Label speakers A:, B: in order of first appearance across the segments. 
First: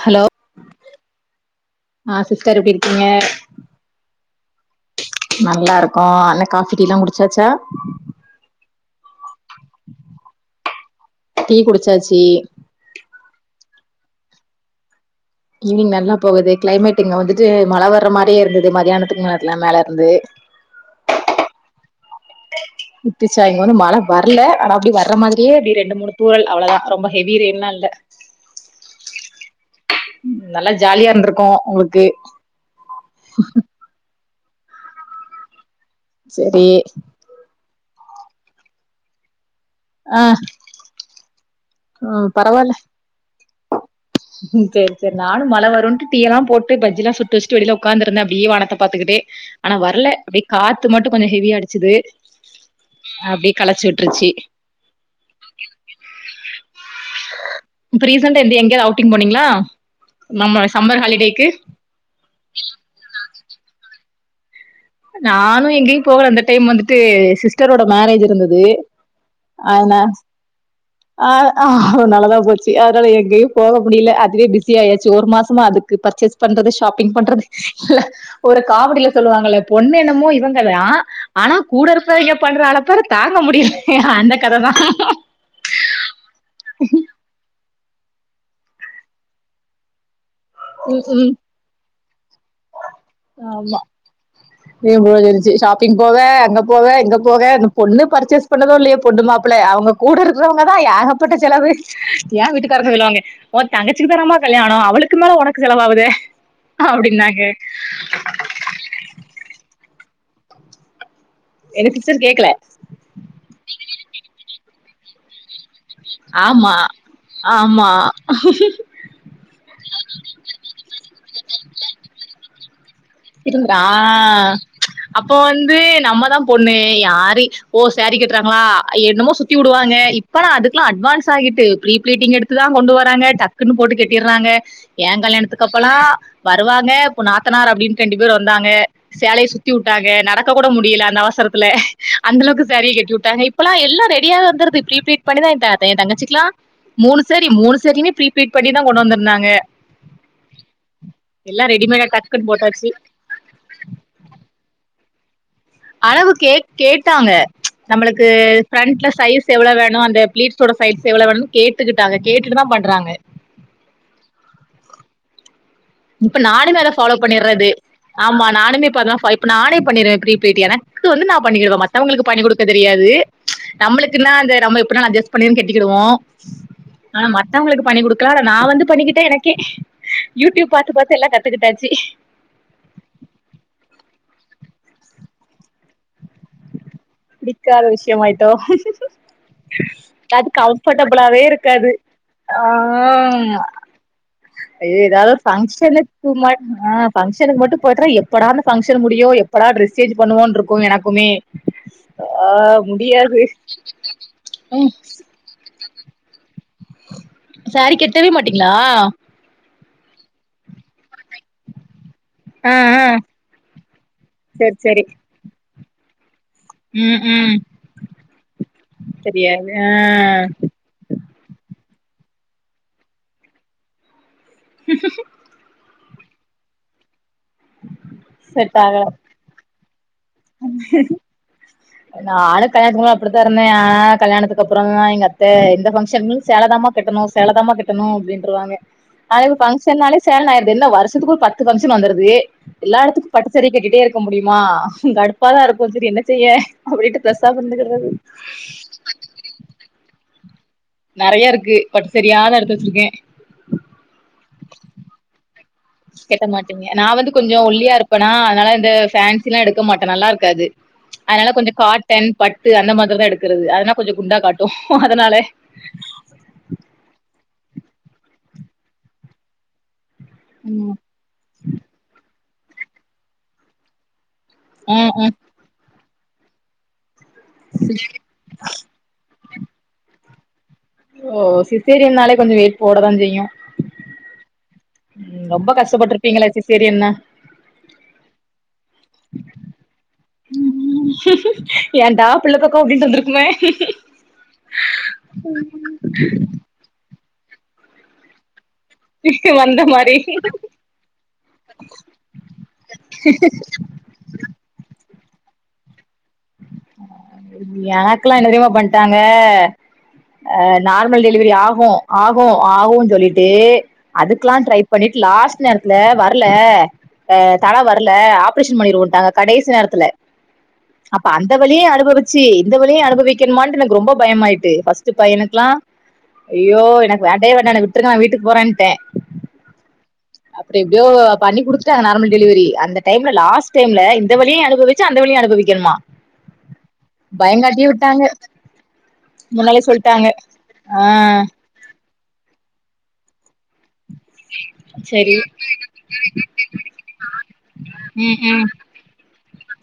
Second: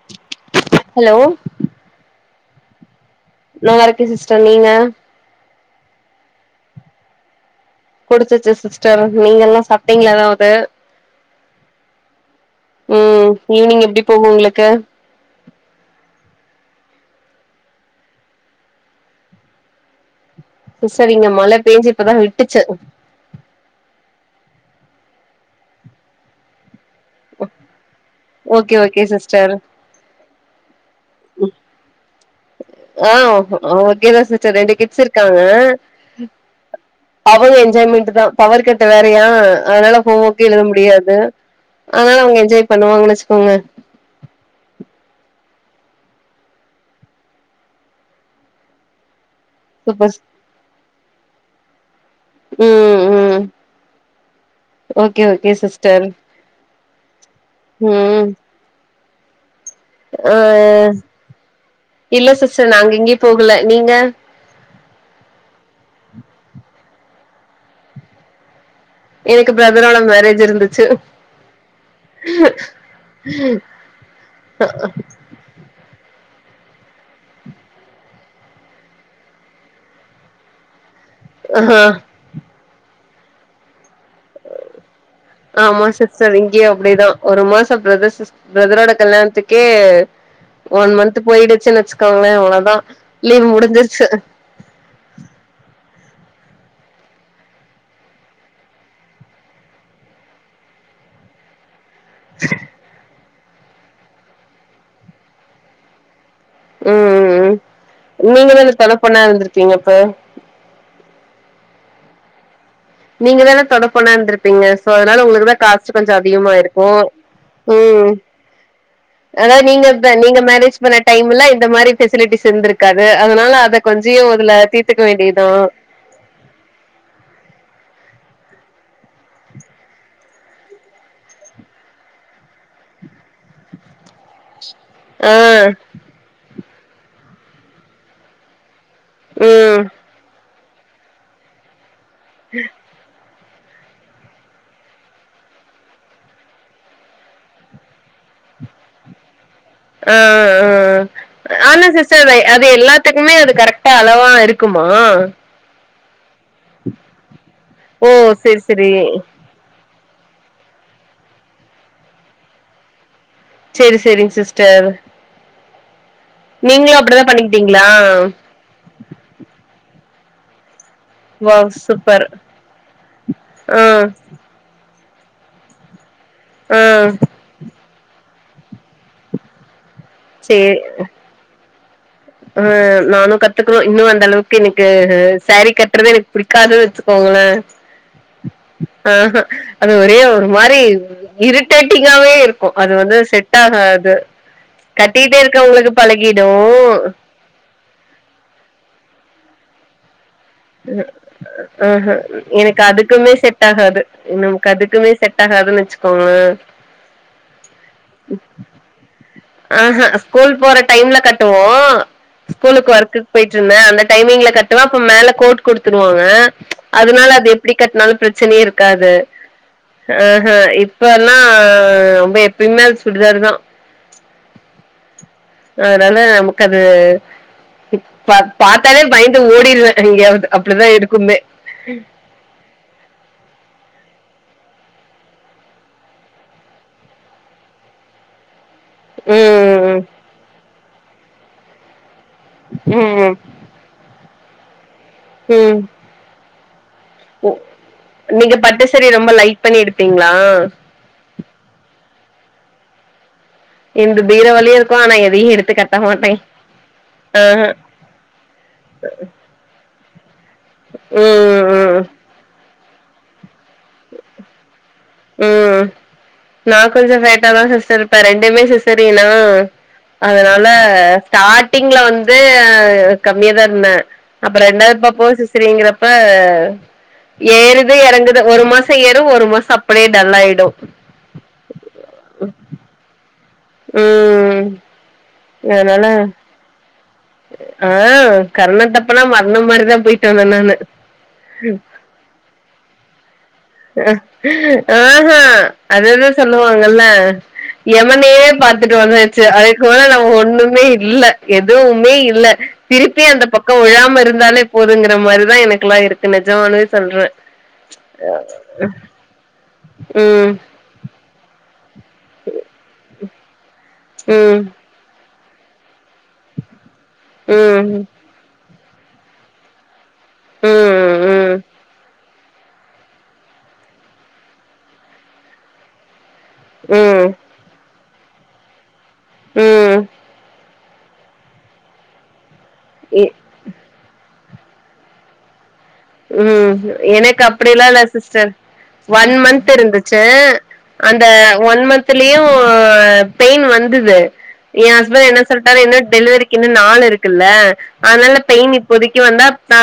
A: Hello
B: hello
A: ஆ sister எப்டி இருக்கீங்க
B: நல்லா இருக்க சிஸ்டர் நீங்க
A: நல்லா இருக்கோ என்ன காபி டீல்லாம் குடிச்சாச்சா
B: குடிச்சச்சு சிஸ்டர் நீங்க எல்லா சாப்டிங்களா எதாவது
A: டீ குடிச்சாச்சு
B: ம் ஈவினிங் எப்டி போகும் உங்களுக்கு
A: ஈவினி் நல்லா போகுது கிளைமேட் இங்க வந்துட்டு மழை வர்ற மாதிரிய இருந்து மதியானத்துக்கு நேரத்துலா மேல இருந்து
B: சிஸ்டர் இங்க மழை பேஞ்சு இப்பதா விட்டுச்சு
A: விட்ச்சா இங்க வந்து மழை வரல ஆனா அப்டி வர்ர மாதிரியே அப்டி ரெண்டு மூணு துரள் அவ்வளதா ரொம்ப ஹவி ரெயின்லா இல்ல
B: ஓகே ஓகே சிஸ்டர்
A: நல்லா ஜாலியா இருந்திருக்கு உங்களுக்கு
B: ஆஹ் ஓகேதா சிஸ்டர் ரெண்டு கிட்ஸ் இருக்காங்க
A: சேரி
B: அவளு என்ஜாய்மெண்ட் தா பவர் கட்டு வேறையா அதனால ஹோம்
A: ஆ
B: ஒர்க் கே எழுத முடியாது அதனால அவங்க என்ஜாய் பண்ணுவாங்கு வச்சுக்கோங்க
A: ம் சரி நானு மழ வரும்ன்னு டீயல்லாம் போட்டு பஜ்ஜி எல்லா சுட்டு வச்சிட்டு வெளியில உக்காந்து இருந்த அப்டியே வானத்த பாத்துக்கிட்டே ஆனா வரலை
B: சூப்பர்
A: அப்டியே காத்து மட்டும் கொஞ்ச ஹெவியா அடிச்சுது
B: ம் ம்
A: அப்டியே கலைச்சு விட்டுருச்சு
B: ஓகே ஓகே சிஸ்டர்
A: இப்ப
B: ம்
A: ரீசண்டா எங்கயாவது அவுட்டிங் போனீங்களா
B: ஆ
A: நம்ம சம்மர் ஹாலிடேக்கு?
B: இல்ல சிஸ்டர் நாங்க எங்கயு போகல நீங்க
A: நானு எங்கயு போகல அந்த டைம் வந்துட்டு சிஸ்டரோட மேரேஜ் இருந்தது
B: எனக்கு பிரதரோட மேரேஜ் இருந்துச்சு
A: ஆ நல்லாதா போச்சு அதனால எங்கயும் போக முடியல அதுவே பிஸி ஆயாச்சு ஒரு மாசமா அதுக்கு பர்ச்சஸ் பண்றது ஷாப்பிங் பண்றது இல்ல ஒரு காமடியில சொல்லுவாங்க பொண்ணு என்னமோ இவங்கதா ஆனா
B: ஆஹ
A: கூட இருக்குறவிங்க பண்ற அலப்பர தாங்க முடியல அந்த கத தா
B: ஆமா சிஸ்டர் இங்கயு அப்டிதா ஒரு மாசம பிரதர்ஸ் பிரதரோட கல்யாணத்துக்கே ஒன்
A: ம்,
B: மந்த்த்
A: ம்.
B: போயிடுச்சுன்னு வச்சுக்கோங்கள அவ்ள தா லீவ் முடிஞ்சிச்சு
A: லீவ் முடிஞ்சிச்சி ஷாப்பிங் போவ அங்க போவ இங்க போவ இந்த பொண்ணு பர்ச்சஸ் பண்ணுதோ இல்லயோ பொண்ணு மாப்பிள்ளை அவங்க கூட இருக்கறவங்க தா ஏகப்பட்ட செலவு ஏய வீட்டுக்கார சொல்லுவாங்க ஓ தங்கச்சிக்கு தானமா கல்யாணம் அவளுக்கு மேல ஒனக்கு செலவாகுதே
B: ம்
A: அப்படின்னாங்க
B: ம் ம் நீங்க தான தொன பொண்ணா இருந்திருப்பிங்க அப்ப
A: என்ன சிஸ்டர் கேக்கல
B: நீங்க தான தொன பொண்னா இருந்துருப்பீங்க சோ அதனால உங்களுக்குதா காச [unintelligible] கொஞ்சோ அதிகமா
A: ஆமா
B: இருக்கு உ
A: ஆமா
B: அதாவ நீங்க வ நீங்க மேரேஜ் பண்ண டைம்ல இந்த மாரி ஃபெசிலிட்டிஸ் இருந்திருக் க்காது அதனால
A: திரும்புறா
B: அத கொஞ்சயு அதுல தீத்துக்க வேண்டியதா
A: பொண்ணே யாரி ஓ சேரீ கட்றாங்களா என்னமோ சுத்தி வுடுவாங்க இப்ப லா அதுக்லா அட்வான்ஸ் ஆகிட்டு ப்ரீ பீளிட்டிங் எடுத் துதா கொண்டு வராங்க டக்குன்னு போட்டு கெட் பிர்ராங்க எ
B: ஆ
A: கல்யாணத்துக்கு அப்பல்லா வருவாங்க நாத்தனார் அப்படின்னு ரெண்டு பேர் வந்தாங்க சேலய சுத்தி
B: ம்
A: விட்டாங்க நடக்க கூட முடியல அந்த அவசரத்துல அந்த அளவுக்கு ஸேரிய கட்டி விட்டாங்க இப்பல்லா எல்லா ரெடியாவே வந்துருது ஃப்ரீ பீளிட் பண்ணிதா [unintelligible] எ தங்கச்சிக்கலா மூணு ஸேரி மூன்னு ஸேரி மே ப்ரீ பிளிட் பண்ணிதா கொண்டு வந்திருந்தாங்க
B: ஆ ஆ
A: எல்லா
B: ஆனா
A: ரெடிமேடா
B: சிஸ்டர்
A: டக்குன்னு
B: அது
A: போட்டாச்சு
B: எல்லாத் த்துக்குமே அது கரெக்டா அளவா இருக்குமா
A: அளவு கே கேட்டாங்க ச்
B: ஓ
A: நம்மளுக்கு
B: செரி செரி
A: ஃப்ரண்ட்ல ஸைஸ் எவ்வள வேணு அந்த ப்ளிட்ஸோட சைஸ் எவ்ள வேணும்னு கேட்டுக்கிட்டாங்க கேட்டுட்டுதா பண்றாங்க
B: சேரி சேரிங்க சிஸ்டர்
A: இப்ப நானுமே அத
B: நீங்களு
A: ஃபாலோ
B: அப்டிதா
A: பண்ணிர்றது
B: பண்ணிக்கிட்டீங்களா
A: ஆமா நானுமே இப்ப அதா ஃபை நானே பண்ணிருவே ஃப்ரீ பிளிட் எனக் க்கு வந்து நா
B: வாவ்
A: பண்ணிகிடுவே
B: சூப்பர்
A: மத்தவங்களுக்கு பண்ணி குடுக்க தெரியாது ச்
B: ஆ
A: நம்மளுக்குன்னா அந்த நம்ம எப்டினாலு அஜஸ் பன்னீன்னு கெட்டிக்கிடுவோ
B: ஆ
A: ஆனா மத்தவங்களுக்கு பண்ணி குடுக்கலா நா வந்து பண்ணிக்கிட்டே எனக்கே யூடியூப்
B: சேரி
A: பாத்து பாத்து எல்லா கத்துக்கிட்டாச்சு
B: ஆ நானு கத்துக்கனு இன்னு அந்த அளவுக்கு எனக்கு ஸேரி கட்டுறத எனக்கு புடிக்காது வச்சக்கோங்களே
A: பிடிக்காத விஷயமாயிட்டோ
B: ஆஹா அது ஒரே ஒரு
A: அது
B: மாரி
A: கம்ஃபர்டபிளாவே இருக்காது
B: இரிட்டேட்டிங்காவே இருக்கு அது வந்து
A: ஆ
B: செட் ஆகாது
A: ஐயோ ஏதாவது
B: கட்டிட்டே இருக்கவங்களுக்கு பழகிடு
A: எனக்கு மட்டு போயிட்ர எப்படா இந்த ஃபங்க்ஷன் முடியு எப்படா டிரெஸ் சேஞ் பண்ணுவோன்ட்ருக்கு எனக்குமே
B: ஆ ஹ
A: ஆ
B: எனக்கு அதுக்குமே
A: முடியாது
B: செட் ஆகாது நமக்கு
A: ம்
B: அதுக்குமே செட் ஆகாதுன்னு வச்சுக்கோங்கள
A: ஸேரி கெட்டவே மாட்டீங்ளா
B: ஆ ஹா ஸ்கூல் போற டைம்ல கட்டுவோ
A: ஆ
B: ஸ்கூலுக்கு
A: ஆ
B: ஒர்க்குக் போயிட்டுருந்த அந்த டைமிங்ல
A: செரி
B: கட்டுவ அப்ப
A: செரி
B: மேல கோட் குடுத்துடுவாங்க
A: ம்
B: அதனால அது
A: ம்
B: எப்டி கட்னாலு பிரச்சனையே இருக்காது
A: தெரியாது ஆ
B: ஆஹா இப் இப்ப எல்லா ரொம்ப எப்பயுமே அத சுடிதாரு தா அதனால நமக்கு அது இப்
A: செட்
B: பாத்தாலே
A: ஆகல
B: பயந்து ஓடிருவே எங்கயாவது அப்டிதா இருக்கும்மே
A: நானு கல்யாணத்துக்கு முன அப்டித்தா இருந்தே ஆ கல்யாணத்துக்கு அப்புறோ ஆ எங்க அத்த எந்த ஃபங்க்ஷன் மே ஸேலதாமா கட்டணு ஸேலதாமா கட்டணு அப்டின்றுவாங்க ஆனா இப்ப
B: ம்
A: ஃபங்ஷன்னாலே சேலனு ஆய்ர்து என்ன வருஷத்துக்கு ஒரு பத்து ஃபங்க்ஷன் வந்துருது எல்லா
B: ம்
A: எடத்துக்கு
B: ம்
A: பட்டு சேரிய கட்டிட்டே இருக்க முடியுமா கடுப்பா தா இருக்கு சரி என்ன செய்ய அப்டின்டு
B: ஒ நீங்க பட்டு சேரிய ரொம்ப லைக் பண்ணி எடுப்பீங்களா
A: நெறையா இருக்கு பட்டு சேரியாதா எடுத்து வச்சிருக்கே
B: எந்து பீரோ வழிய இருக்கு ஆனா எதயு எடுத்துக்கட்
A: கெட்ட மாட்டீங்க நா வந்து கொஞ்ச ஒல்லியா இருப்பேனா அதனால இந்த ஃபேன்சிலா எடுக்க மாட்டே நல்லா இருக்காது அதனால
B: ம்
A: கொஞ்ச
B: ம்
A: காட்டன் பட்டு அந்த மாரிதா எடுக்கறது அதனா கொஞ்ச குண்டா காட்டு அதனால
B: ம் நா கொஞ்ச ஃபேட்டாதா சிஸ்டர் இருப்பே ரெண்டுமே சிஸரினா அதனால
A: ம்
B: ஸ்டாடிங்ல வந்து கம்மியா தா இருந்தே அப்பொறோ ரெண்டாவது
A: ம் ம்
B: பாப்பாவு சிஸ் சேரிங்கறப்ப ஏறுது எறங்குது ஒரு மாச செய்யறு ஒரு மாசோ அப்டியே டல் ஆயிடு
A: ஓ ஓ சிஸேரியனாலே கொஞ்ச வெயிட் போட தா செய்யு
B: ம்
A: ரொம்ப
B: அதனால
A: கஷ்டப்பட்ருப்பீங்களே சிசேரியன் னா
B: ஆ கர்ண தப்பனா மரணம் மாரிதா போயிட்டு வந்தே நானு
A: ஏன்டா பிள்ளப்பேக்கோ
B: ஆ ஆ ஹா அதேதா சொல்ல வ நல்ல எமனயே பாத் துட்டு வந்தாச்சு
A: வந்த
B: அதுக்கு மேல
A: மாரி
B: நம்ம ஒன்னுமே இல்ல எதுவு மே இல்ல திருப்பி அந்த பக்க விலாம இருந்தாலே போதுங்கிற மாரி தா எனக்கெல்லா இருக்கு நெஜமாலுமே
A: எனக்கெல்லா என்ன தெரிமா பண்ட்டாங்க
B: ம்
A: அ நார்மல் டெலிவரி ஆகு ஆகு ஆகு சொல்லிட்டு அதுக்கெல்லா
B: ம்
A: ட்ரை பண்ணிட்டு லாஸ்ட் நேரத்துல வரல அ தல
B: ம்
A: வரல ஆப் ப்ரேஷன் பண்ணிருவோன்டாக கடைசி நேரத்துல
B: ம்
A: அப்ப அந்த
B: ம்
A: வலிய அனு பவிச்சி இந்த வலிய அனுபவிக்கணுமா எனக்கு ரொம்ப பயமாயிட்டு ஃபஸ்ட்டு பயனுக்லா அய்யோ எனக்கு
B: ம்
A: வேண்டவே வேண்டா என விட்டுருங்க நா வீட்டுக்கு போறேன்ட்டே
B: ம்
A: அப்புற எப்டியோ பண்ணி குடுத்துட்டாங்க நார்மல் டெலிவரி அந்த
B: இ
A: டைம்ல லாஸ்ட் டைம்ல இந் இந்த வலிய அனுபவிச்சி அந்த வலிய அனுபவிக்கனுமா
B: ம் எனக்கு அப்டிலா இல்ல
A: விட்டாங்க
B: சிஸ்டர் ஒன் மந்த்
A: முன்னாலே
B: இருந்துச்சு
A: சொல்ட்டாங்க ஆ
B: அந்த ஒன் மந்த் த்துலையு பெயின் வந்துது எ ஹஸ்பண்ட்
A: செரி
B: என்ன சொல்ட்டாரு இன்னு டெலிவரிக்கு இன்னு நாள் இருக்குல்ல அதனால
A: ம் ம்
B: பெயின் இப்போதைக்கி வந்தா ஆ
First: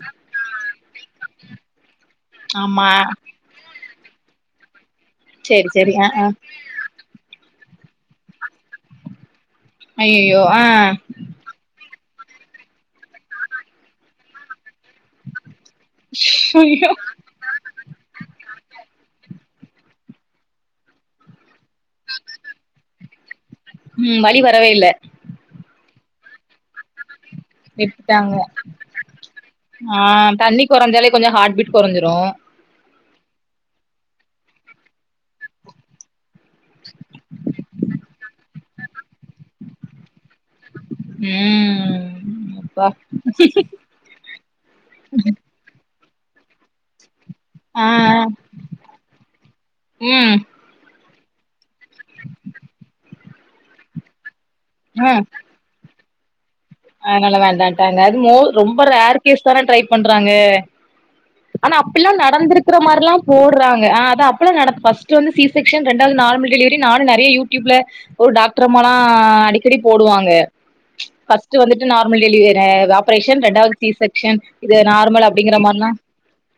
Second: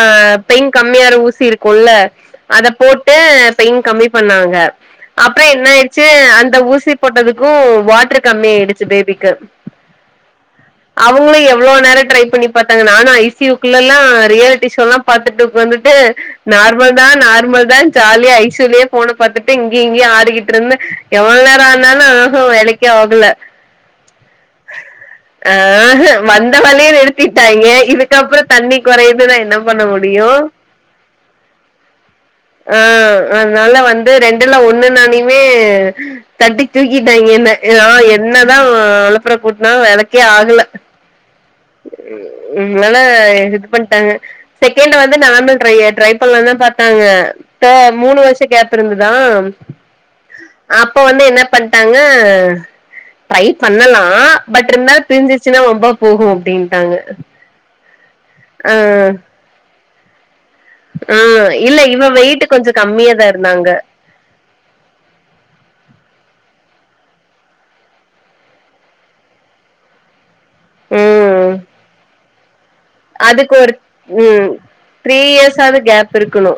B: பெயின் கம்மியா ஆகுற ஊசி இருக்குல்ல அத
A: ஆமா
B: போட்டு பெயின் கம்மி பண்ணாங்க அப்புற என்ன
A: செரி செரி ஆ
B: ஆயிருச்சு
A: ஆ
B: அந்த ஊசி போட்டதுக்கு வாட்ரு கம்மி ஆயிடுச்சு பேபிக்கு
A: ஐயையோ ஆ
B: அவங்களு எவ்ளோ நேர ட்ரை பண்ணி பாத்தாங்க நானு ஐசியூக்குல்லலா ரியாலிட்டி ஷோல்லா பாத்துட்டு வந்து ட்டு
A: ஐயோ
B: நார்மல் தா நார்மல் தா ஜாலியா ஐசியுலேயே ஃபோன பாத்துட்டு இங்கேயு இங்கேயு ஆடிக்ட்டு இருந்தே எவ்ளோ நேர ஆனாலு ம்ஹூ வேலைக் கே ஆகுல
A: ம் வலி வரவே இல்ல
B: ஆஹ வந்த வலி எடு த்திட்டாங்க
A: விட்டுட்டாங்க
B: இதுக்கப்புற தண்ணி கொறையதுனா என்ன பண்ண முடியு
A: கொறைஞ்சாலே கொஞ்ச ஹார்ட் பீட் கொறைஞ்சுரு
B: ஆ அதுனால வந்து ரெண்டுல ஒன்னு நானயுமே தட்டி தூக்கிட்டாங்க என்ன ஓ என்ன தா அலப்பற கூட்னாலு வேலைக்கே ஆகல
A: ம் அப்பா
B: னால இது பண் த்தாங்க செகண்ட்டு வந்து நார்ம்பல் ட்ரையே ட்ரை பண்லா தா பாத்தாங்க ப்ப
A: ஆ
B: மூணு
A: ஆ
B: வருஷ கேப்பு இருந்துதா
A: ம்
B: அப்போ வந்து என்ன பண்ட்டாங்க ட்ரை பண்ணலா பட்ருந்தாலு பிரிஞ்சிச்சுன்னா வம்பா போகு அப்டின்
A: அது நால வேண்டான்ட்டாங்க அது மோ
B: ஆ
A: ரொம்ப ரேர் கேஸ் தானே ட்ரை பண்றாங்க
B: ஆ
A: ஆனா
B: இல்ல இவ
A: அப்பில்லா
B: வெயிட் கொஞ்ச
A: நடந்திருக்கிற மாரிலா
B: கம்மியாதா இருந்தாங்க
A: போடுறாங்க ஆ அதா இப்ப தா நடப் ஃபஸ்ட் வந்து சிசெக்ஷன் ரெண்டாவது நார்மல் டெலிவரி நானு நறைய யூடியூப்ல ஒரு டாக்டர் அம்மாலா அடிக்கடி போடுவாங்க
B: ம்
A: ஃபர்ஸ்ட்டு வந்துட்டு நார்மல் டெலி ற ஆப்பரேஷன்
B: அதுக்கு
A: ரெண்டாவது சீசெக்ஷன் இது நார்மல் அப்படிங்கற
B: வது கேப் இருக்கணு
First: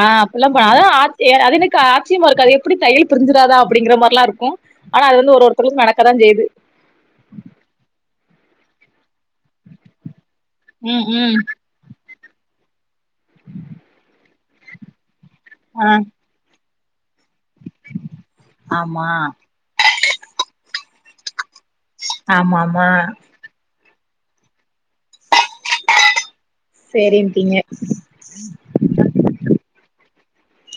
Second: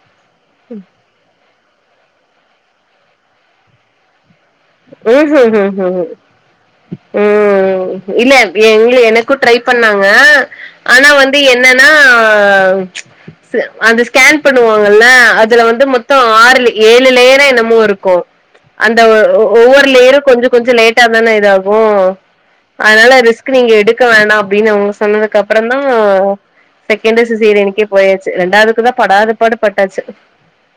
A: ஆ அப்புல்லா பா அது ஆர்சி அது எனக்கு ஆச்சியமா இருக்கு அது எப்படி தையல் பிரஞ்சிரதா அப்படிங்கற மார்லா இருக்கு அனா அது
B: ம்
A: வந்து ஒரு
B: ஹும் ஹும்
A: ஒருத்தருக்கு
B: ஹும்
A: நடக்கதா செய்து
B: ம் இல்ல எங்ளியூ எனக்கு ட்ரை பண்ணாங்க
A: ம்
B: ஆனா
A: ம்
B: வந்து என் னனா சு அது ஸ்கேன் பண்ணுவாங்கள்ள அதுல வந்து
A: ஆ
B: மொத்தோ ஆறுல ஏழு லேயரோ என்னமோ இருக்கு அந்த
A: ஆமா
B: ஒ ஒ ஒவ்வொரு லேயரூ கொஞ்சோ கொஞ்சோ லேட்டா தான இதாகு
A: ஆமா ஆமா
B: அதனால ரிஸ்க் கு நீங்க எடுக்க வேண்டா அப்டின் அவுங்க சொன்னதுக்கு அப்பறந்தா செகண்ட்டு
A: சேரின்ட்டீங்க
B: சிசேரியன்னுக்கே போயாச்சு ரெண்டாவதுக்கு தா படாத பாடு பட்டாச்சு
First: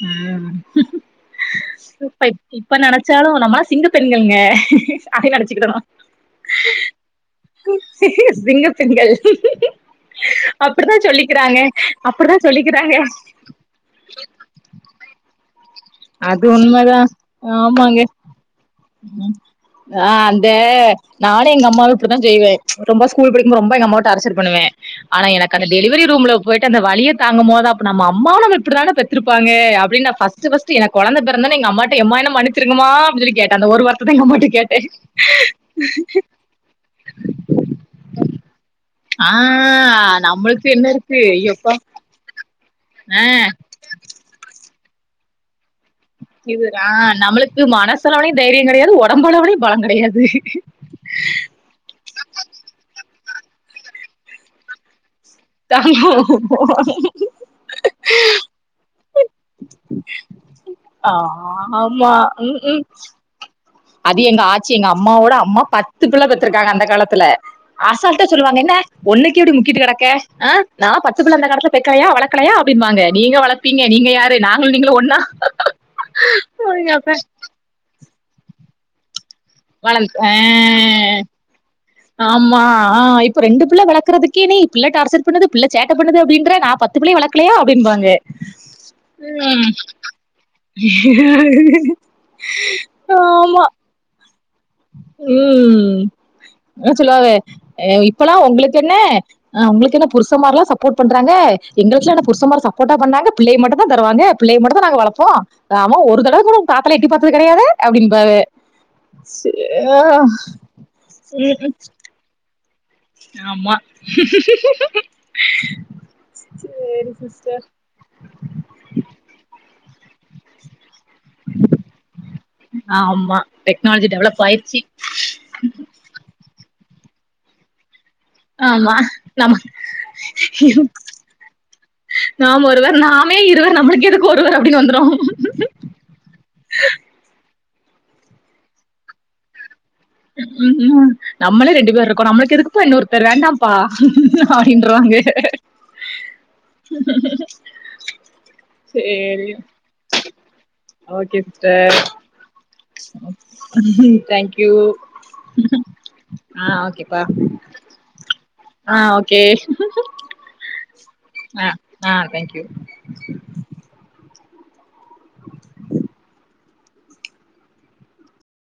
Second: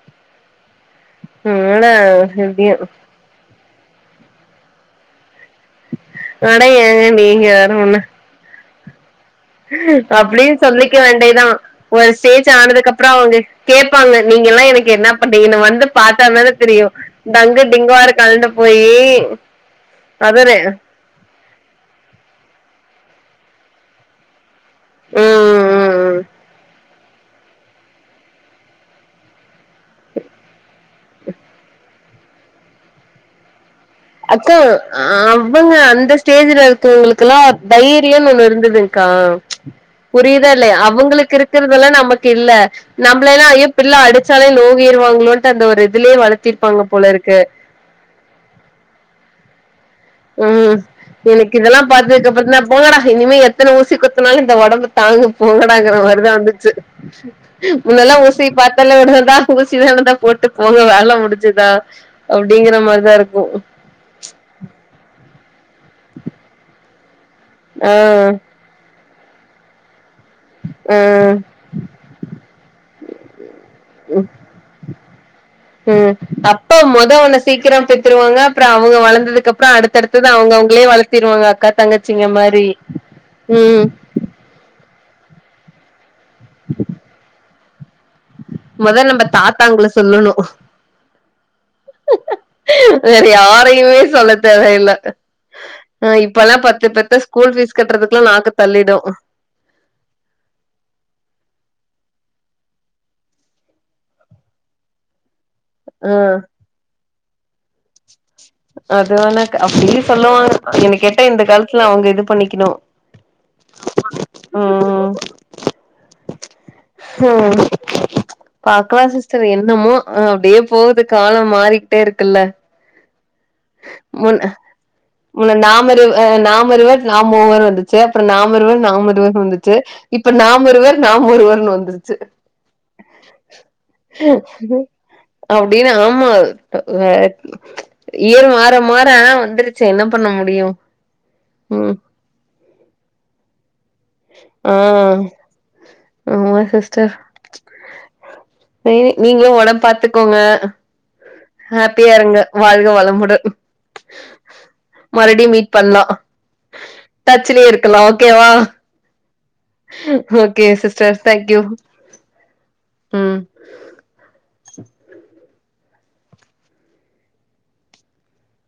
A: ம்
B: அதனால
A: சோ அப்பா இப்ப
B: எப்டியு
A: இப்ப நென ச்சாலு நம்மளா சிங்க பெண்களுங்க [unintelligible] நடிச்சிக்கிடணு
B: அட ஏங்க நீங்க வேற ஒன்னு
A: சிங்க பெண்கள்
B: அப்டீன்
A: அப்படித்தா
B: சொல்லிக்க வேண்டிதா
A: சொல்லிக்கிறாங்க
B: ஒரு
A: அப்படித்தா
B: ஸ்டேஜ்
A: சொல்லிக்கிறாங்க
B: ஆனதுக்கப்பறோ அவங்க கேப்பாங்க நீங்கெல்லா எனக்கு என்ன பண்ணீங்கன்னு வந்து பாத்தா
A: அது
B: தான தெரியு
A: உண்மதா
B: டங்கு
A: ஆமாங்க
B: டிங்குவாரு கலுண்டு போய்
A: ஆ அந்த
B: அதறு
A: நானு எங்க அம்மாளு இப்படிதா செய்வே ரொம்ப ஸ்கூல் படிக்கும்போ ரொம்ப எங்க அம்மாவ டார்ச்சர் பண்ணுவே அனா
B: ம்
A: எனக்கு அந்த
B: ம்
A: டெலிவரி
B: ம்
A: ரூம்ல போயிட்டு அந்த வலிய தாங்கும் போது அப்ப நம்ம அம்மாவு நம்ம இப்படிதான பெத்துருப்பாங்கா அப்டின் நா ஃபஸ்டு ஃபஸ்ட் எனக் கொழந்த பெறந்துண்ணெ எங்க அம்மாட்ட எம்மா என்ன மன் னிச்சிருங்கமா அப்படின் சொல்லி கேட்ட அந்த ஒரு வரு
B: அக்கா அவங்க அந்த ஸ்டேஜ்ல இருக்கவங்களுக்குல்லாதைரியொன் ஒண்ணு இருந்துதுங் க்கா
A: ஆ
B: புரிதா
A: நம்மளுக்கு
B: இல்லயா
A: என்ன இருக்கு
B: அவுங்களுக்கு
A: ஐயோப்பா
B: இருக்கறதல்லா நமக்கு இல்ல
A: ஆ
B: நம்லே தா ஐயோ பிள்ள அடிச்சாலு நோகிருவாங்களோன்ட்டு அந்த ஒரு இதுலே வளத்
A: இவுரா நம்மளுக்கு மனசளவுலையு தைரியோ கெடையாது ஒடம்பளவுலயூ பலோ கெடையாது
B: ம் எனக்கு இதல்லா பாத்ததுக்கப்பறோ தா போங்கடா இனிமே எத்தன ஊசி குத்துனாலு இந்த ஒடம்பு தாங்கு போங்கடாங்கற மாரிதா
A: தாங்குவோ
B: வந்துச்சு முன்னல்லா ஊசிய பாத்தாலே [unintelligible] ஊசி வேணுதா போட்டு போக வேல முடிஞ்சிதா
A: ஆமா ம்
B: அப்டிங்கற
A: ம்
B: மாரிதா இருக்கு
A: அது எங்க ஆச்சி எங்க அம்மாவோட அம்மா பத்து பிள்ள பெத்துருக்காங்க அந்த காலத்துல
B: ஆ
A: அசால்ட்டா சொல்லுவா அங்க என்ன ஒன்னுக்கே இப்டி முக்கிட்டு கெடக்க ஆ நா பத்து பிள்ள அந்த காலத்துல பெக்கலயா வளக்கலயா அப்டின்னுவாங்க நீங்க வளப்பீங்க நீங்க யாரு நாங்களு நீங்களு ஒன்னா
B: ம் அப்ப மோத சீக்கிரோ பெத்துருவாங்க அப்பறோ அவுங்க வளந்ததுக்கப்பறோ
A: வளர்ந்து
B: அடுத்தடுத்தது அவுங்க அவுங்களே வளத்திருவாங்க அக்கா தங்கச்சி
A: ஆமா ஆ இப்ப ரெண்டு புள்ள வளக்கறதுக்கே நீ இப்டிலா டார்ச்சர் பண்ணுது பிள்ள சேட்ட பண்ணுது அப்டின்ற நா பத்து பிள்ளய வளக்கலயா அப்டிம்பாங்க
B: மொத நம்ப தாத்தாங்கள சொல்லணு வேற
A: ஆமா
B: யாரையுமே சொல்ல தேவையில்ல.
A: ம்
B: அ இப்பல்லாம்
A: அ
B: பெத்த
A: சொல்லுவாவே
B: ஸ்கூல் ஃபீஸ்
A: அ
B: கட்டுறதுக்குல்லாம்
A: இப்பல்லா
B: நாக்கு
A: ஒங்களுக்கென்ன
B: தள்ளிடும்.
A: ஆ உங்களுக்கு என்ன புருச மார்லா சப்போர்ட் பண்றாங்க எங்களுக்குலா என்ன புருஷமார் சப்போட்டா பண்ணாங்க பிள்ளைய மட்டுதா தருவாங்க பிள்ளைய மட்டுதா நாங்க வளப்போ ஆம்ம
B: அ
A: ஒரு தடவக்கூட உங்க தாத்தாலா எட்டி பாத்தது கெடையாது அப்டிம்பாவ
B: அதுவேனா க அப்டீ சொல்லுவாங்க என்ன கேட்டா இந்த காலத்துல அவுங்க இது பண்ணிக்கணு
A: ஆமா சேரி
B: ஓ
A: சிஸ்டர்
B: பாக்கலா சிஸ்டர் என்னமோ அ அப்டியே போவுது காலம் மாறிக்ட்டே இருக்குல்ல
A: ஆம்மா டெக்னாலஜி
B: முன்
A: டெவலப் ஆயிரிச்சி
B: முன்ன நாமிருவ நாமிருவர் நாம் மூவர் வர்து ச்செ அப்புறோ நாம இருவர்
A: ஆமா
B: நாம் ஒருவர்
A: நம்ம
B: வந்துச்சு இப்ப நாம் இருவர் நாம் ஒருவர் வந்துருச் ச்சு
A: நாம ஒருவர் நாமே இருவர் நம்மளுக்கு எதுக்கு ஒருவர் அப்டின்னு வந்துரு
B: அப்டின் ஆமாவ் வெ அ வேற இவரூ மாற மாற அ வந்துருச்சு என்னப்
A: [unintelligible] நம்மளே ரெண்டு பேர் இருக்கோ நம்மளுக்கு எதுக்குப்பா இன்னொர் த்தர் வேணாப்பா
B: ஆ
A: அப்டின்றாங்க
B: ஆமா சிஸ்டர் சேரி நீங்களூ ஒடம்ப் பாத்துக்கோங்க
A: ஓகே சிஸ்டர்
B: ஹாப்பியா இருங்க வாழ்க வளமுடன்
A: ம் தேங்க்யூ
B: மறுடியூ மீட் பண்லா
A: ஆ
B: டச்லே இருக்கலா ஓகேவா
A: அ ஓகே
B: ஓகே சிஸ்டர் தே்ங்க்யூ
A: ஆ ஆ தேங்க்யூ
B: ம்